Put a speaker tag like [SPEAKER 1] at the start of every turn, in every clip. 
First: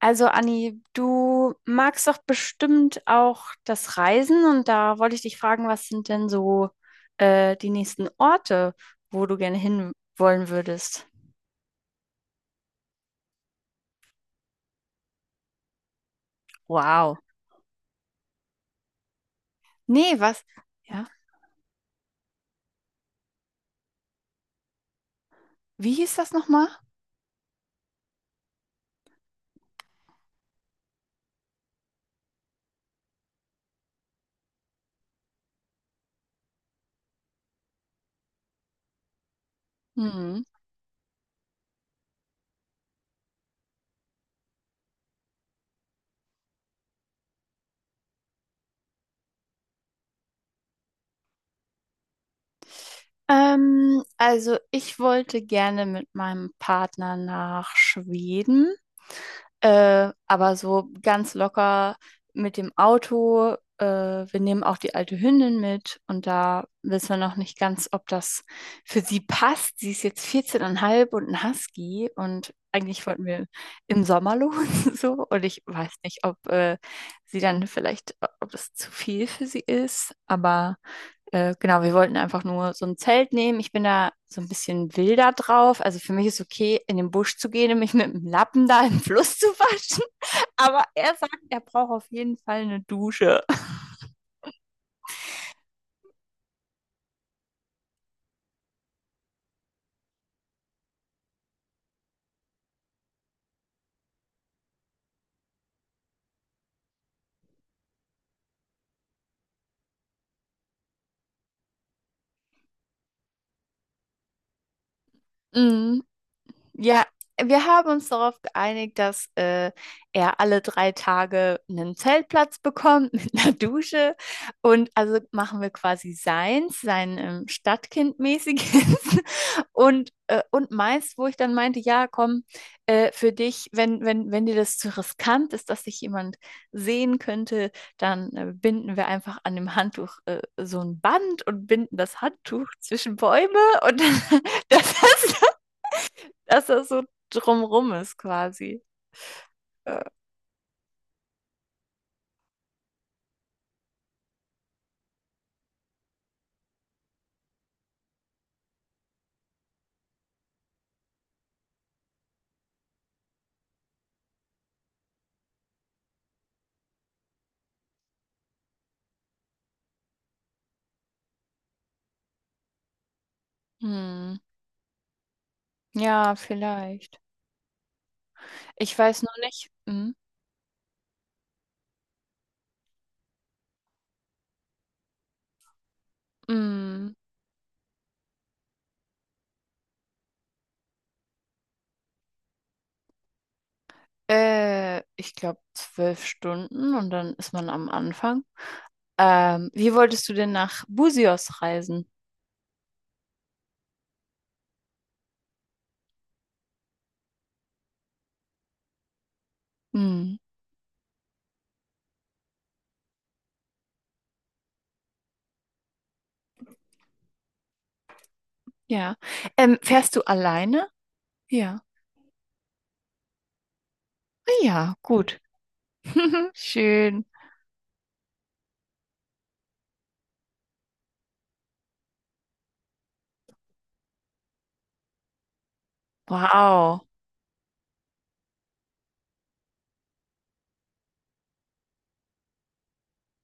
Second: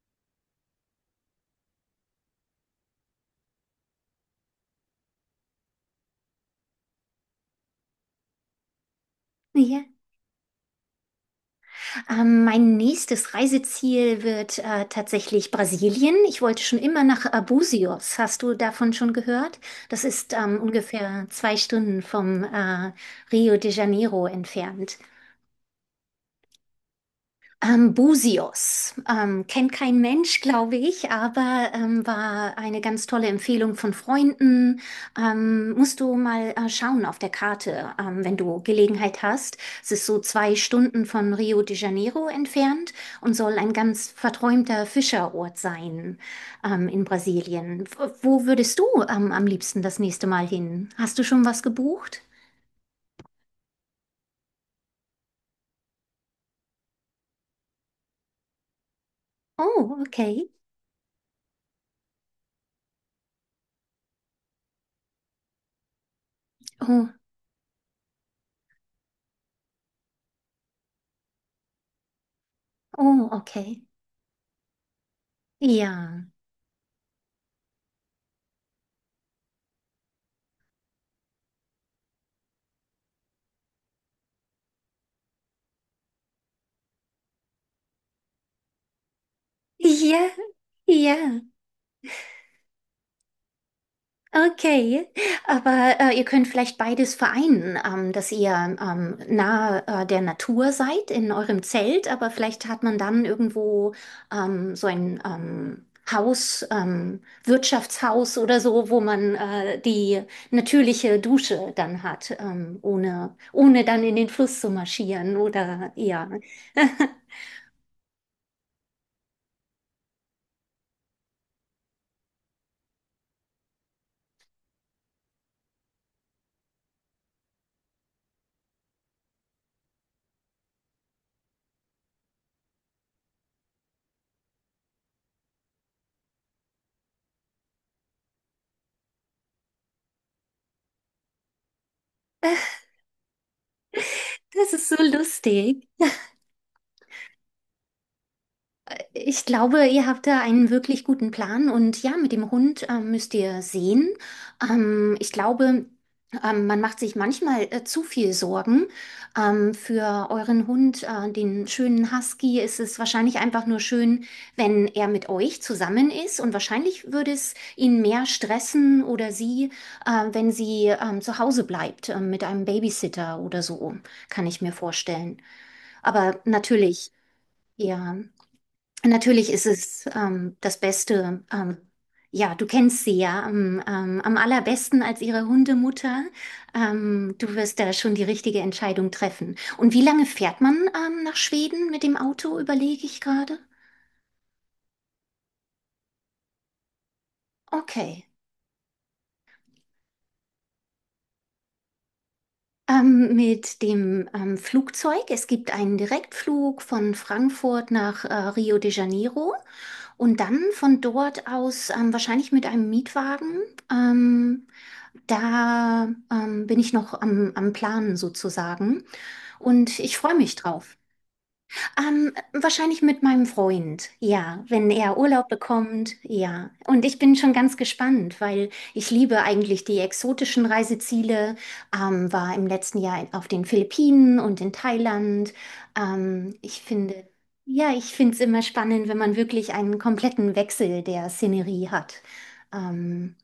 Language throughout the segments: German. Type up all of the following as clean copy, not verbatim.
[SPEAKER 1] Also Anni, du magst doch bestimmt auch das Reisen und da wollte ich dich fragen, was sind denn so die nächsten Orte, wo du gerne
[SPEAKER 2] Ja,
[SPEAKER 1] hin wollen würdest?
[SPEAKER 2] mein nächstes Reiseziel wird tatsächlich Brasilien. Ich wollte schon immer
[SPEAKER 1] Wow.
[SPEAKER 2] nach Abusios. Hast du davon schon gehört? Das
[SPEAKER 1] Nee,
[SPEAKER 2] ist
[SPEAKER 1] was? Ja.
[SPEAKER 2] ungefähr 2 Stunden vom Rio de Janeiro entfernt.
[SPEAKER 1] Wie hieß das nochmal?
[SPEAKER 2] Busios. Kennt kein Mensch, glaube ich, aber war eine ganz tolle Empfehlung von Freunden. Musst du mal schauen auf der Karte, wenn du Gelegenheit hast. Es ist so
[SPEAKER 1] Mhm.
[SPEAKER 2] 2 Stunden von Rio de Janeiro entfernt und soll ein ganz verträumter Fischerort sein, in Brasilien. Wo würdest du am liebsten das nächste Mal hin? Hast du schon was gebucht?
[SPEAKER 1] Also ich wollte gerne mit meinem Partner nach Schweden.
[SPEAKER 2] Oh, okay.
[SPEAKER 1] Aber so ganz locker mit dem Auto. Wir nehmen auch die alte Hündin mit und da wissen
[SPEAKER 2] Oh,
[SPEAKER 1] wir noch nicht ganz, ob das für sie passt. Sie ist jetzt 14,5 und ein Husky und eigentlich wollten
[SPEAKER 2] oh,
[SPEAKER 1] wir
[SPEAKER 2] okay.
[SPEAKER 1] im Sommer los so, und ich weiß
[SPEAKER 2] Ja.
[SPEAKER 1] nicht, ob sie dann vielleicht, ob das zu viel für sie ist, aber genau, wir wollten einfach nur so ein Zelt nehmen. Ich bin da so ein bisschen wilder drauf. Also für mich ist okay, in den Busch zu gehen und mich mit dem Lappen da im Fluss zu waschen.
[SPEAKER 2] Ja,
[SPEAKER 1] Aber er sagt,
[SPEAKER 2] ja,
[SPEAKER 1] er braucht auf jeden Fall eine Dusche.
[SPEAKER 2] okay. Aber ihr könnt vielleicht beides vereinen, dass ihr nahe der Natur seid in eurem Zelt, aber vielleicht hat man dann irgendwo so ein Haus, Wirtschaftshaus oder so, wo man die natürliche Dusche dann hat, ohne dann in den Fluss zu marschieren oder
[SPEAKER 1] Mhm.
[SPEAKER 2] ja.
[SPEAKER 1] Ja, wir haben uns darauf geeinigt, dass er alle 3 Tage einen Zeltplatz bekommt mit einer Dusche. Und also machen wir quasi seins, sein Stadtkind-mäßiges und meins, wo ich dann meinte, ja, komm, für dich, wenn dir das zu riskant ist, dass dich jemand sehen könnte, dann binden wir einfach an dem Handtuch so ein Band und binden das Handtuch zwischen Bäume und
[SPEAKER 2] Das ist
[SPEAKER 1] das
[SPEAKER 2] so
[SPEAKER 1] ist,
[SPEAKER 2] lustig.
[SPEAKER 1] dass das so drumrum ist, quasi.
[SPEAKER 2] Ich glaube,
[SPEAKER 1] Äh,
[SPEAKER 2] ihr habt da einen wirklich guten Plan und ja, mit dem Hund müsst ihr sehen. Ich glaube, man macht sich manchmal zu viel Sorgen. Für euren Hund, den schönen Husky, ist es wahrscheinlich einfach nur schön, wenn er mit euch zusammen ist und wahrscheinlich würde es ihn mehr stressen oder sie, wenn sie zu Hause bleibt, mit einem Babysitter oder so,
[SPEAKER 1] Hm.
[SPEAKER 2] kann ich mir vorstellen.
[SPEAKER 1] Ja,
[SPEAKER 2] Aber natürlich,
[SPEAKER 1] vielleicht.
[SPEAKER 2] ja.
[SPEAKER 1] Ich weiß nur
[SPEAKER 2] Natürlich ist
[SPEAKER 1] nicht.
[SPEAKER 2] es
[SPEAKER 1] Hm.
[SPEAKER 2] das Beste. Ja, du kennst sie ja am, am allerbesten als ihre Hundemutter.
[SPEAKER 1] Hm.
[SPEAKER 2] Du wirst da schon die richtige Entscheidung treffen. Und wie lange fährt man nach Schweden mit dem Auto, überlege ich gerade.
[SPEAKER 1] Ich glaube 12 Stunden und dann ist man am
[SPEAKER 2] Okay.
[SPEAKER 1] Anfang. Wie wolltest du denn nach Busios reisen?
[SPEAKER 2] Mit dem Flugzeug. Es gibt einen Direktflug von Frankfurt nach Rio de Janeiro
[SPEAKER 1] Hm.
[SPEAKER 2] und dann von dort aus wahrscheinlich mit einem Mietwagen. Ähm, da bin ich noch am, am Planen sozusagen
[SPEAKER 1] Ja.
[SPEAKER 2] und
[SPEAKER 1] Fährst
[SPEAKER 2] ich
[SPEAKER 1] du
[SPEAKER 2] freue mich
[SPEAKER 1] alleine?
[SPEAKER 2] drauf.
[SPEAKER 1] Ja.
[SPEAKER 2] Wahrscheinlich mit meinem Freund,
[SPEAKER 1] Ah,
[SPEAKER 2] ja, wenn
[SPEAKER 1] ja,
[SPEAKER 2] er
[SPEAKER 1] gut.
[SPEAKER 2] Urlaub bekommt, ja. Und ich
[SPEAKER 1] Schön.
[SPEAKER 2] bin schon ganz gespannt, weil ich liebe eigentlich die exotischen Reiseziele. War im letzten Jahr auf den Philippinen und in Thailand. Ich
[SPEAKER 1] Wow.
[SPEAKER 2] finde, ja, ich finde es immer spannend, wenn man wirklich einen kompletten Wechsel der Szenerie hat. Ähm,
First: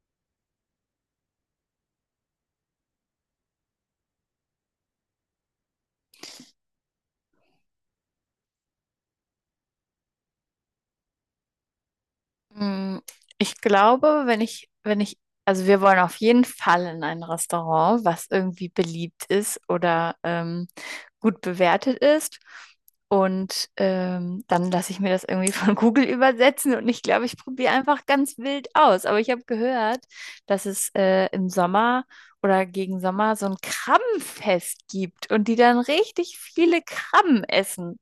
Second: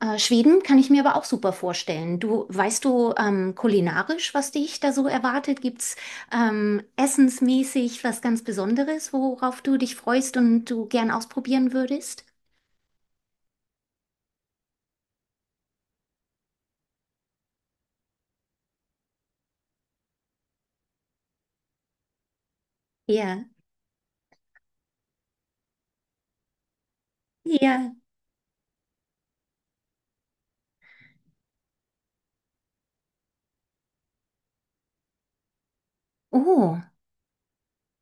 [SPEAKER 2] Schweden kann ich mir aber auch super vorstellen. Du, weißt du kulinarisch, was dich da so erwartet? Gibt's essensmäßig was ganz Besonderes, worauf du dich freust und du gern ausprobieren würdest?
[SPEAKER 1] Mm, ich glaube, wenn ich, wenn ich, also wir wollen auf jeden Fall in ein Restaurant, was irgendwie beliebt ist oder gut bewertet ist.
[SPEAKER 2] Ja,
[SPEAKER 1] Und dann lasse ich mir das irgendwie von Google übersetzen und ich glaube, ich probiere
[SPEAKER 2] ja.
[SPEAKER 1] einfach ganz wild aus. Aber ich habe gehört, dass es im Sommer oder gegen Sommer so ein Krabbenfest gibt und die dann richtig viele
[SPEAKER 2] Oh,
[SPEAKER 1] Krabben essen.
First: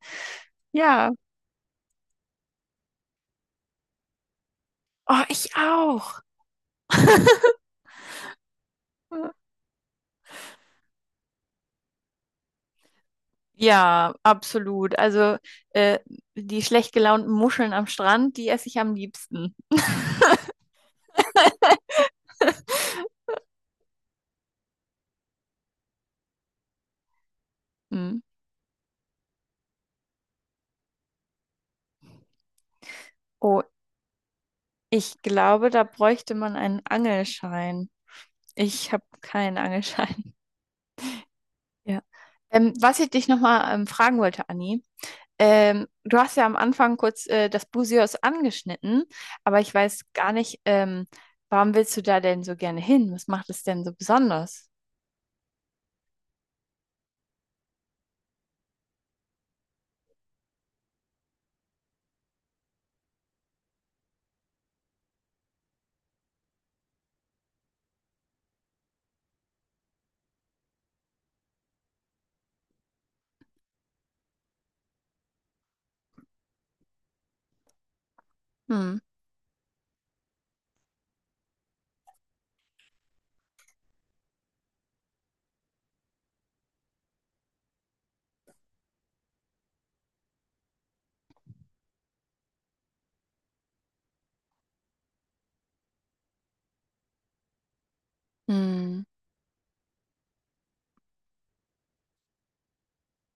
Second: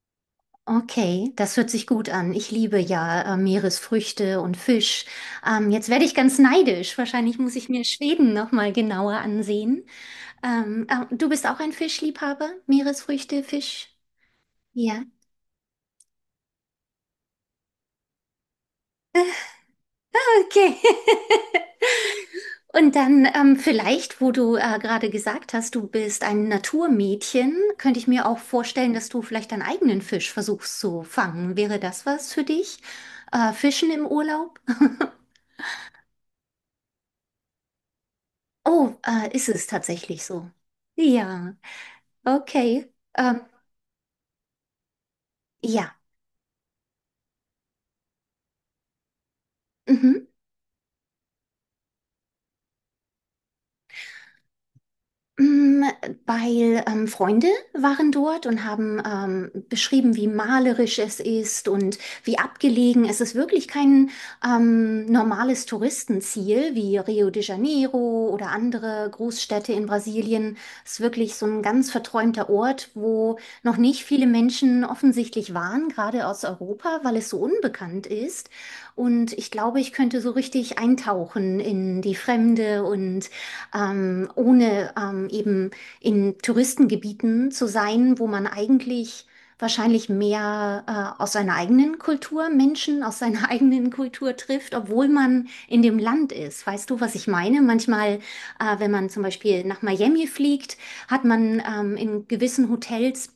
[SPEAKER 1] Ja,
[SPEAKER 2] okay, das hört sich gut an. Ich liebe ja Meeresfrüchte und Fisch.
[SPEAKER 1] oh, ich
[SPEAKER 2] Jetzt werde ich
[SPEAKER 1] auch.
[SPEAKER 2] ganz neidisch. Wahrscheinlich muss ich mir Schweden noch mal genauer ansehen. Du bist auch ein Fischliebhaber? Meeresfrüchte, Fisch?
[SPEAKER 1] Ja, absolut.
[SPEAKER 2] Ja.
[SPEAKER 1] Also äh, die schlecht gelaunten Muscheln am Strand, die esse ich am liebsten.
[SPEAKER 2] Okay. Und dann vielleicht, wo du gerade gesagt hast, du bist ein Naturmädchen, könnte ich
[SPEAKER 1] Hm.
[SPEAKER 2] mir auch vorstellen, dass du vielleicht deinen eigenen Fisch versuchst zu fangen. Wäre das was für dich?
[SPEAKER 1] Oh,
[SPEAKER 2] Fischen im Urlaub?
[SPEAKER 1] ich glaube, da bräuchte man einen Angelschein. Ich
[SPEAKER 2] Oh,
[SPEAKER 1] habe
[SPEAKER 2] ist
[SPEAKER 1] keinen
[SPEAKER 2] es tatsächlich
[SPEAKER 1] Angelschein.
[SPEAKER 2] so? Ja,
[SPEAKER 1] Ja.
[SPEAKER 2] okay.
[SPEAKER 1] Was ich dich
[SPEAKER 2] Ähm,
[SPEAKER 1] nochmal fragen wollte, Anni,
[SPEAKER 2] ja.
[SPEAKER 1] du hast ja am Anfang kurz das Busios angeschnitten, aber ich weiß
[SPEAKER 2] Mhm.
[SPEAKER 1] gar nicht, warum willst du da denn so gerne hin? Was macht es denn so besonders?
[SPEAKER 2] Mm, weil Freunde waren dort und haben beschrieben, wie malerisch es ist und wie abgelegen. Es ist wirklich kein normales Touristenziel wie Rio de Janeiro oder andere Großstädte in Brasilien. Es ist wirklich so ein ganz verträumter Ort, wo noch nicht viele Menschen offensichtlich waren, gerade aus Europa, weil es so unbekannt ist.
[SPEAKER 1] Hm.
[SPEAKER 2] Und ich glaube, ich könnte so richtig eintauchen in die Fremde und ohne eben in Touristengebieten zu sein, wo man eigentlich wahrscheinlich mehr aus seiner eigenen Kultur Menschen aus seiner eigenen Kultur trifft, obwohl man in dem Land ist. Weißt du, was ich meine? Manchmal, wenn
[SPEAKER 1] Hm.
[SPEAKER 2] man zum Beispiel nach Miami fliegt, hat man in gewissen Hotels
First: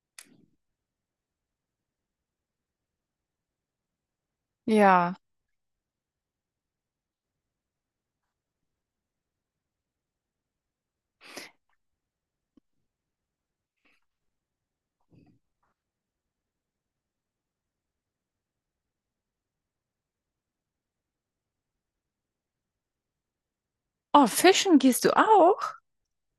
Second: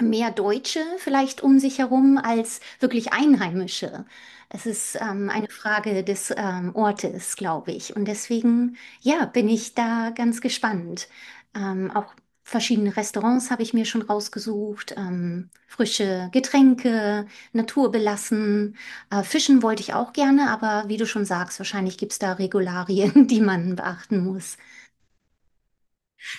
[SPEAKER 2] mehr Deutsche vielleicht um sich herum als wirklich Einheimische. Es ist
[SPEAKER 1] Ja.
[SPEAKER 2] eine Frage des Ortes, glaube ich. Und deswegen. Ja, bin ich da ganz gespannt. Auch verschiedene Restaurants habe ich mir schon rausgesucht, frische Getränke, naturbelassen. Fischen wollte ich auch gerne, aber wie du schon sagst, wahrscheinlich gibt es da Regularien, die man beachten
[SPEAKER 1] Oh,
[SPEAKER 2] muss.
[SPEAKER 1] fischen gehst du auch?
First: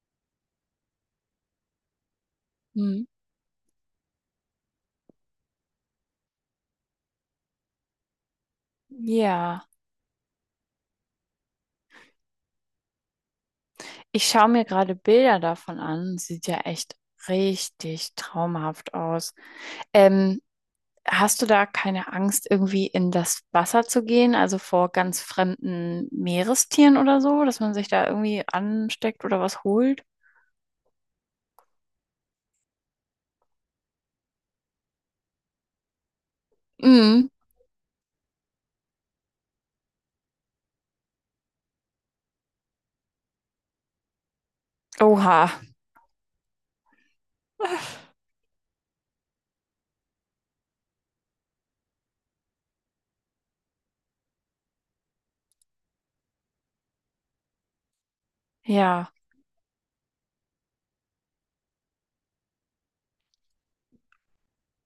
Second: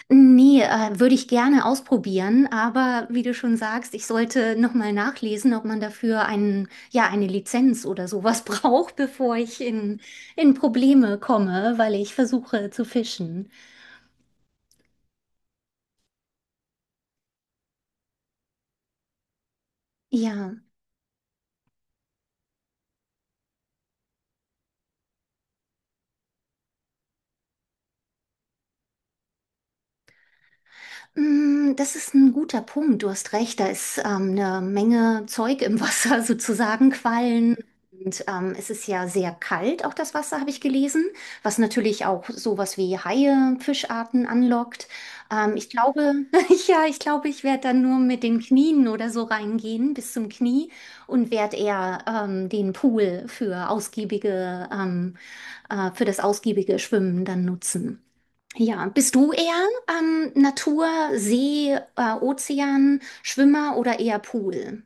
[SPEAKER 2] Nee, würde ich gerne ausprobieren,
[SPEAKER 1] Mhm.
[SPEAKER 2] aber wie du schon sagst, ich sollte nochmal nachlesen, ob man dafür einen, ja, eine Lizenz oder sowas braucht, bevor ich
[SPEAKER 1] Ja,
[SPEAKER 2] in Probleme komme, weil ich versuche zu fischen.
[SPEAKER 1] ich schaue mir gerade Bilder davon an. Sieht ja echt richtig traumhaft aus. Ähm,
[SPEAKER 2] Ja.
[SPEAKER 1] hast du da keine Angst, irgendwie in das Wasser zu gehen, also vor ganz fremden Meerestieren oder so, dass man sich da irgendwie ansteckt oder was holt?
[SPEAKER 2] Mm, das ist ein guter Punkt. Du hast recht, da ist eine Menge Zeug im Wasser, sozusagen
[SPEAKER 1] Mhm.
[SPEAKER 2] Quallen. Und es ist ja sehr kalt, auch das Wasser, habe ich gelesen, was natürlich auch sowas wie Haie, Fischarten anlockt.
[SPEAKER 1] Oha.
[SPEAKER 2] Ich glaube, ja, ich glaube, ich werde dann nur mit den Knien oder so reingehen, bis zum Knie, und werde eher den Pool für ausgiebige, für das ausgiebige Schwimmen dann nutzen. Ja,
[SPEAKER 1] Ja.
[SPEAKER 2] bist du eher Natur, See, Ozean, Schwimmer oder eher Pool?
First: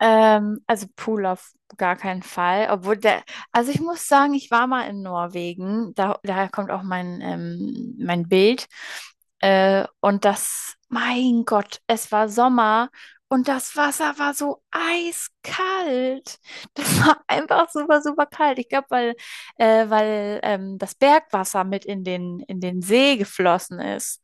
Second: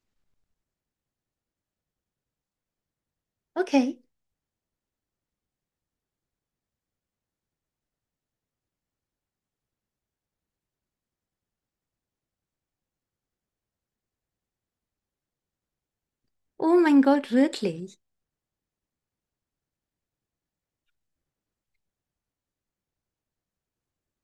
[SPEAKER 1] Also Pool auf gar keinen Fall. Obwohl der, also ich
[SPEAKER 2] Okay.
[SPEAKER 1] muss sagen, ich war mal in Norwegen. Da, daher kommt auch mein Bild. Und das, mein Gott, es war Sommer und das Wasser war so eiskalt.
[SPEAKER 2] Oh mein
[SPEAKER 1] Das war
[SPEAKER 2] Gott,
[SPEAKER 1] einfach
[SPEAKER 2] wirklich.
[SPEAKER 1] super, super kalt. Ich glaube, weil das Bergwasser mit in den See geflossen ist.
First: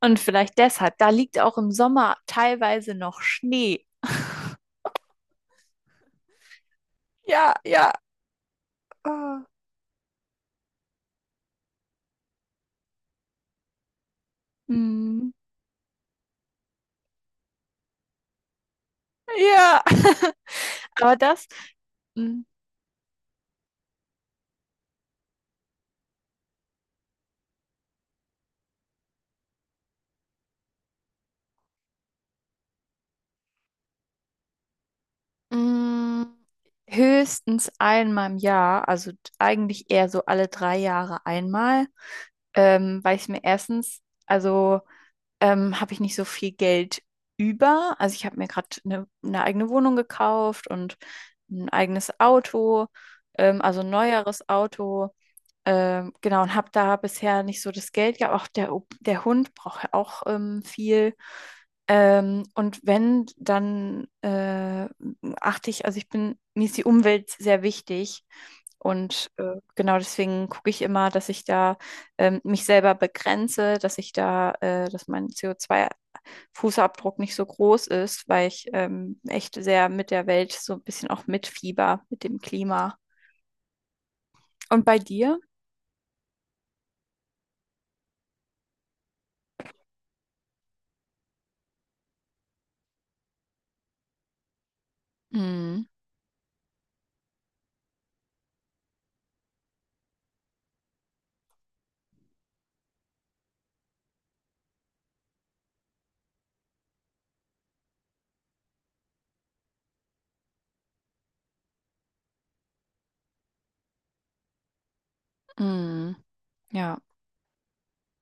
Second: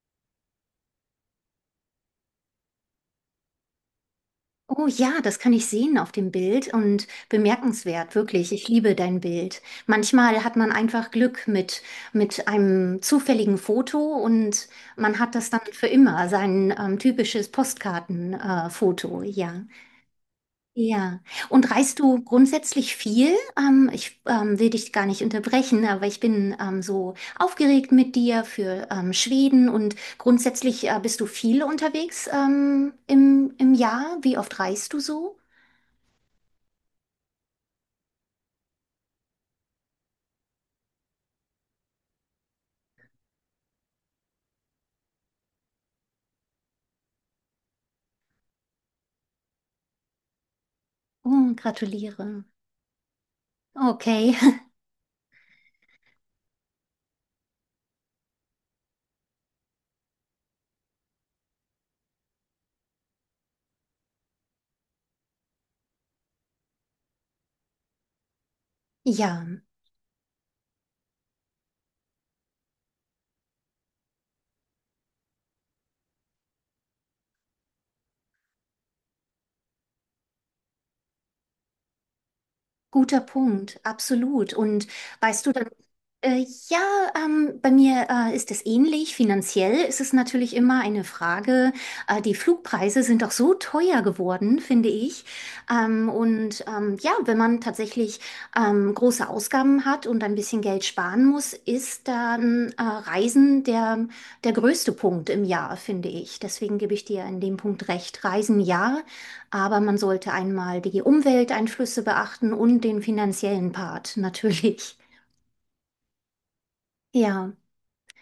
[SPEAKER 1] Und vielleicht deshalb, da liegt auch im Sommer teilweise noch Schnee.
[SPEAKER 2] Oh ja, das kann ich sehen auf dem Bild und
[SPEAKER 1] Ja, ja.
[SPEAKER 2] bemerkenswert, wirklich. Ich liebe dein
[SPEAKER 1] Ah.
[SPEAKER 2] Bild. Manchmal hat man einfach Glück mit einem zufälligen Foto und man
[SPEAKER 1] Mm.
[SPEAKER 2] hat das dann für immer, sein typisches Postkartenfoto, Foto, ja.
[SPEAKER 1] Ja. Aber
[SPEAKER 2] Ja,
[SPEAKER 1] das
[SPEAKER 2] und reist du
[SPEAKER 1] mm,
[SPEAKER 2] grundsätzlich viel? Ich will dich gar nicht unterbrechen, aber ich bin so aufgeregt mit dir für Schweden und grundsätzlich bist du viel unterwegs im, im Jahr. Wie oft reist du so?
[SPEAKER 1] mm, höchstens einmal im Jahr, also eigentlich eher so alle 3 Jahre einmal, weil ich mir erstens, also habe ich nicht so viel Geld über. Also ich habe mir gerade eine eigene Wohnung gekauft und
[SPEAKER 2] Oh,
[SPEAKER 1] ein eigenes
[SPEAKER 2] gratuliere.
[SPEAKER 1] Auto, also ein
[SPEAKER 2] Okay,
[SPEAKER 1] neueres Auto. Genau, und habe da bisher nicht so das Geld gehabt. Auch der Hund braucht ja auch viel. Und wenn, dann achte ich, also ich bin, mir ist die Umwelt sehr wichtig. Und
[SPEAKER 2] ja,
[SPEAKER 1] genau deswegen gucke ich immer, dass ich da mich selber begrenze, dass ich da, dass mein CO2 Fußabdruck nicht so groß ist, weil ich echt sehr mit der Welt so ein bisschen auch mitfieber, mit dem Klima.
[SPEAKER 2] guter Punkt, absolut.
[SPEAKER 1] Und
[SPEAKER 2] Und
[SPEAKER 1] bei dir?
[SPEAKER 2] weißt du dann ja, bei mir ist es ähnlich. Finanziell ist es natürlich immer eine Frage. Die Flugpreise sind auch so teuer geworden, finde ich.
[SPEAKER 1] Mm.
[SPEAKER 2] Und ja, wenn man tatsächlich große Ausgaben hat und ein bisschen Geld sparen muss, ist dann Reisen der, der größte Punkt im Jahr, finde ich. Deswegen gebe ich dir in dem Punkt recht. Reisen ja, aber man sollte einmal die Umwelteinflüsse beachten und den finanziellen Part natürlich.
[SPEAKER 1] Mm. Ja.
[SPEAKER 2] Ja.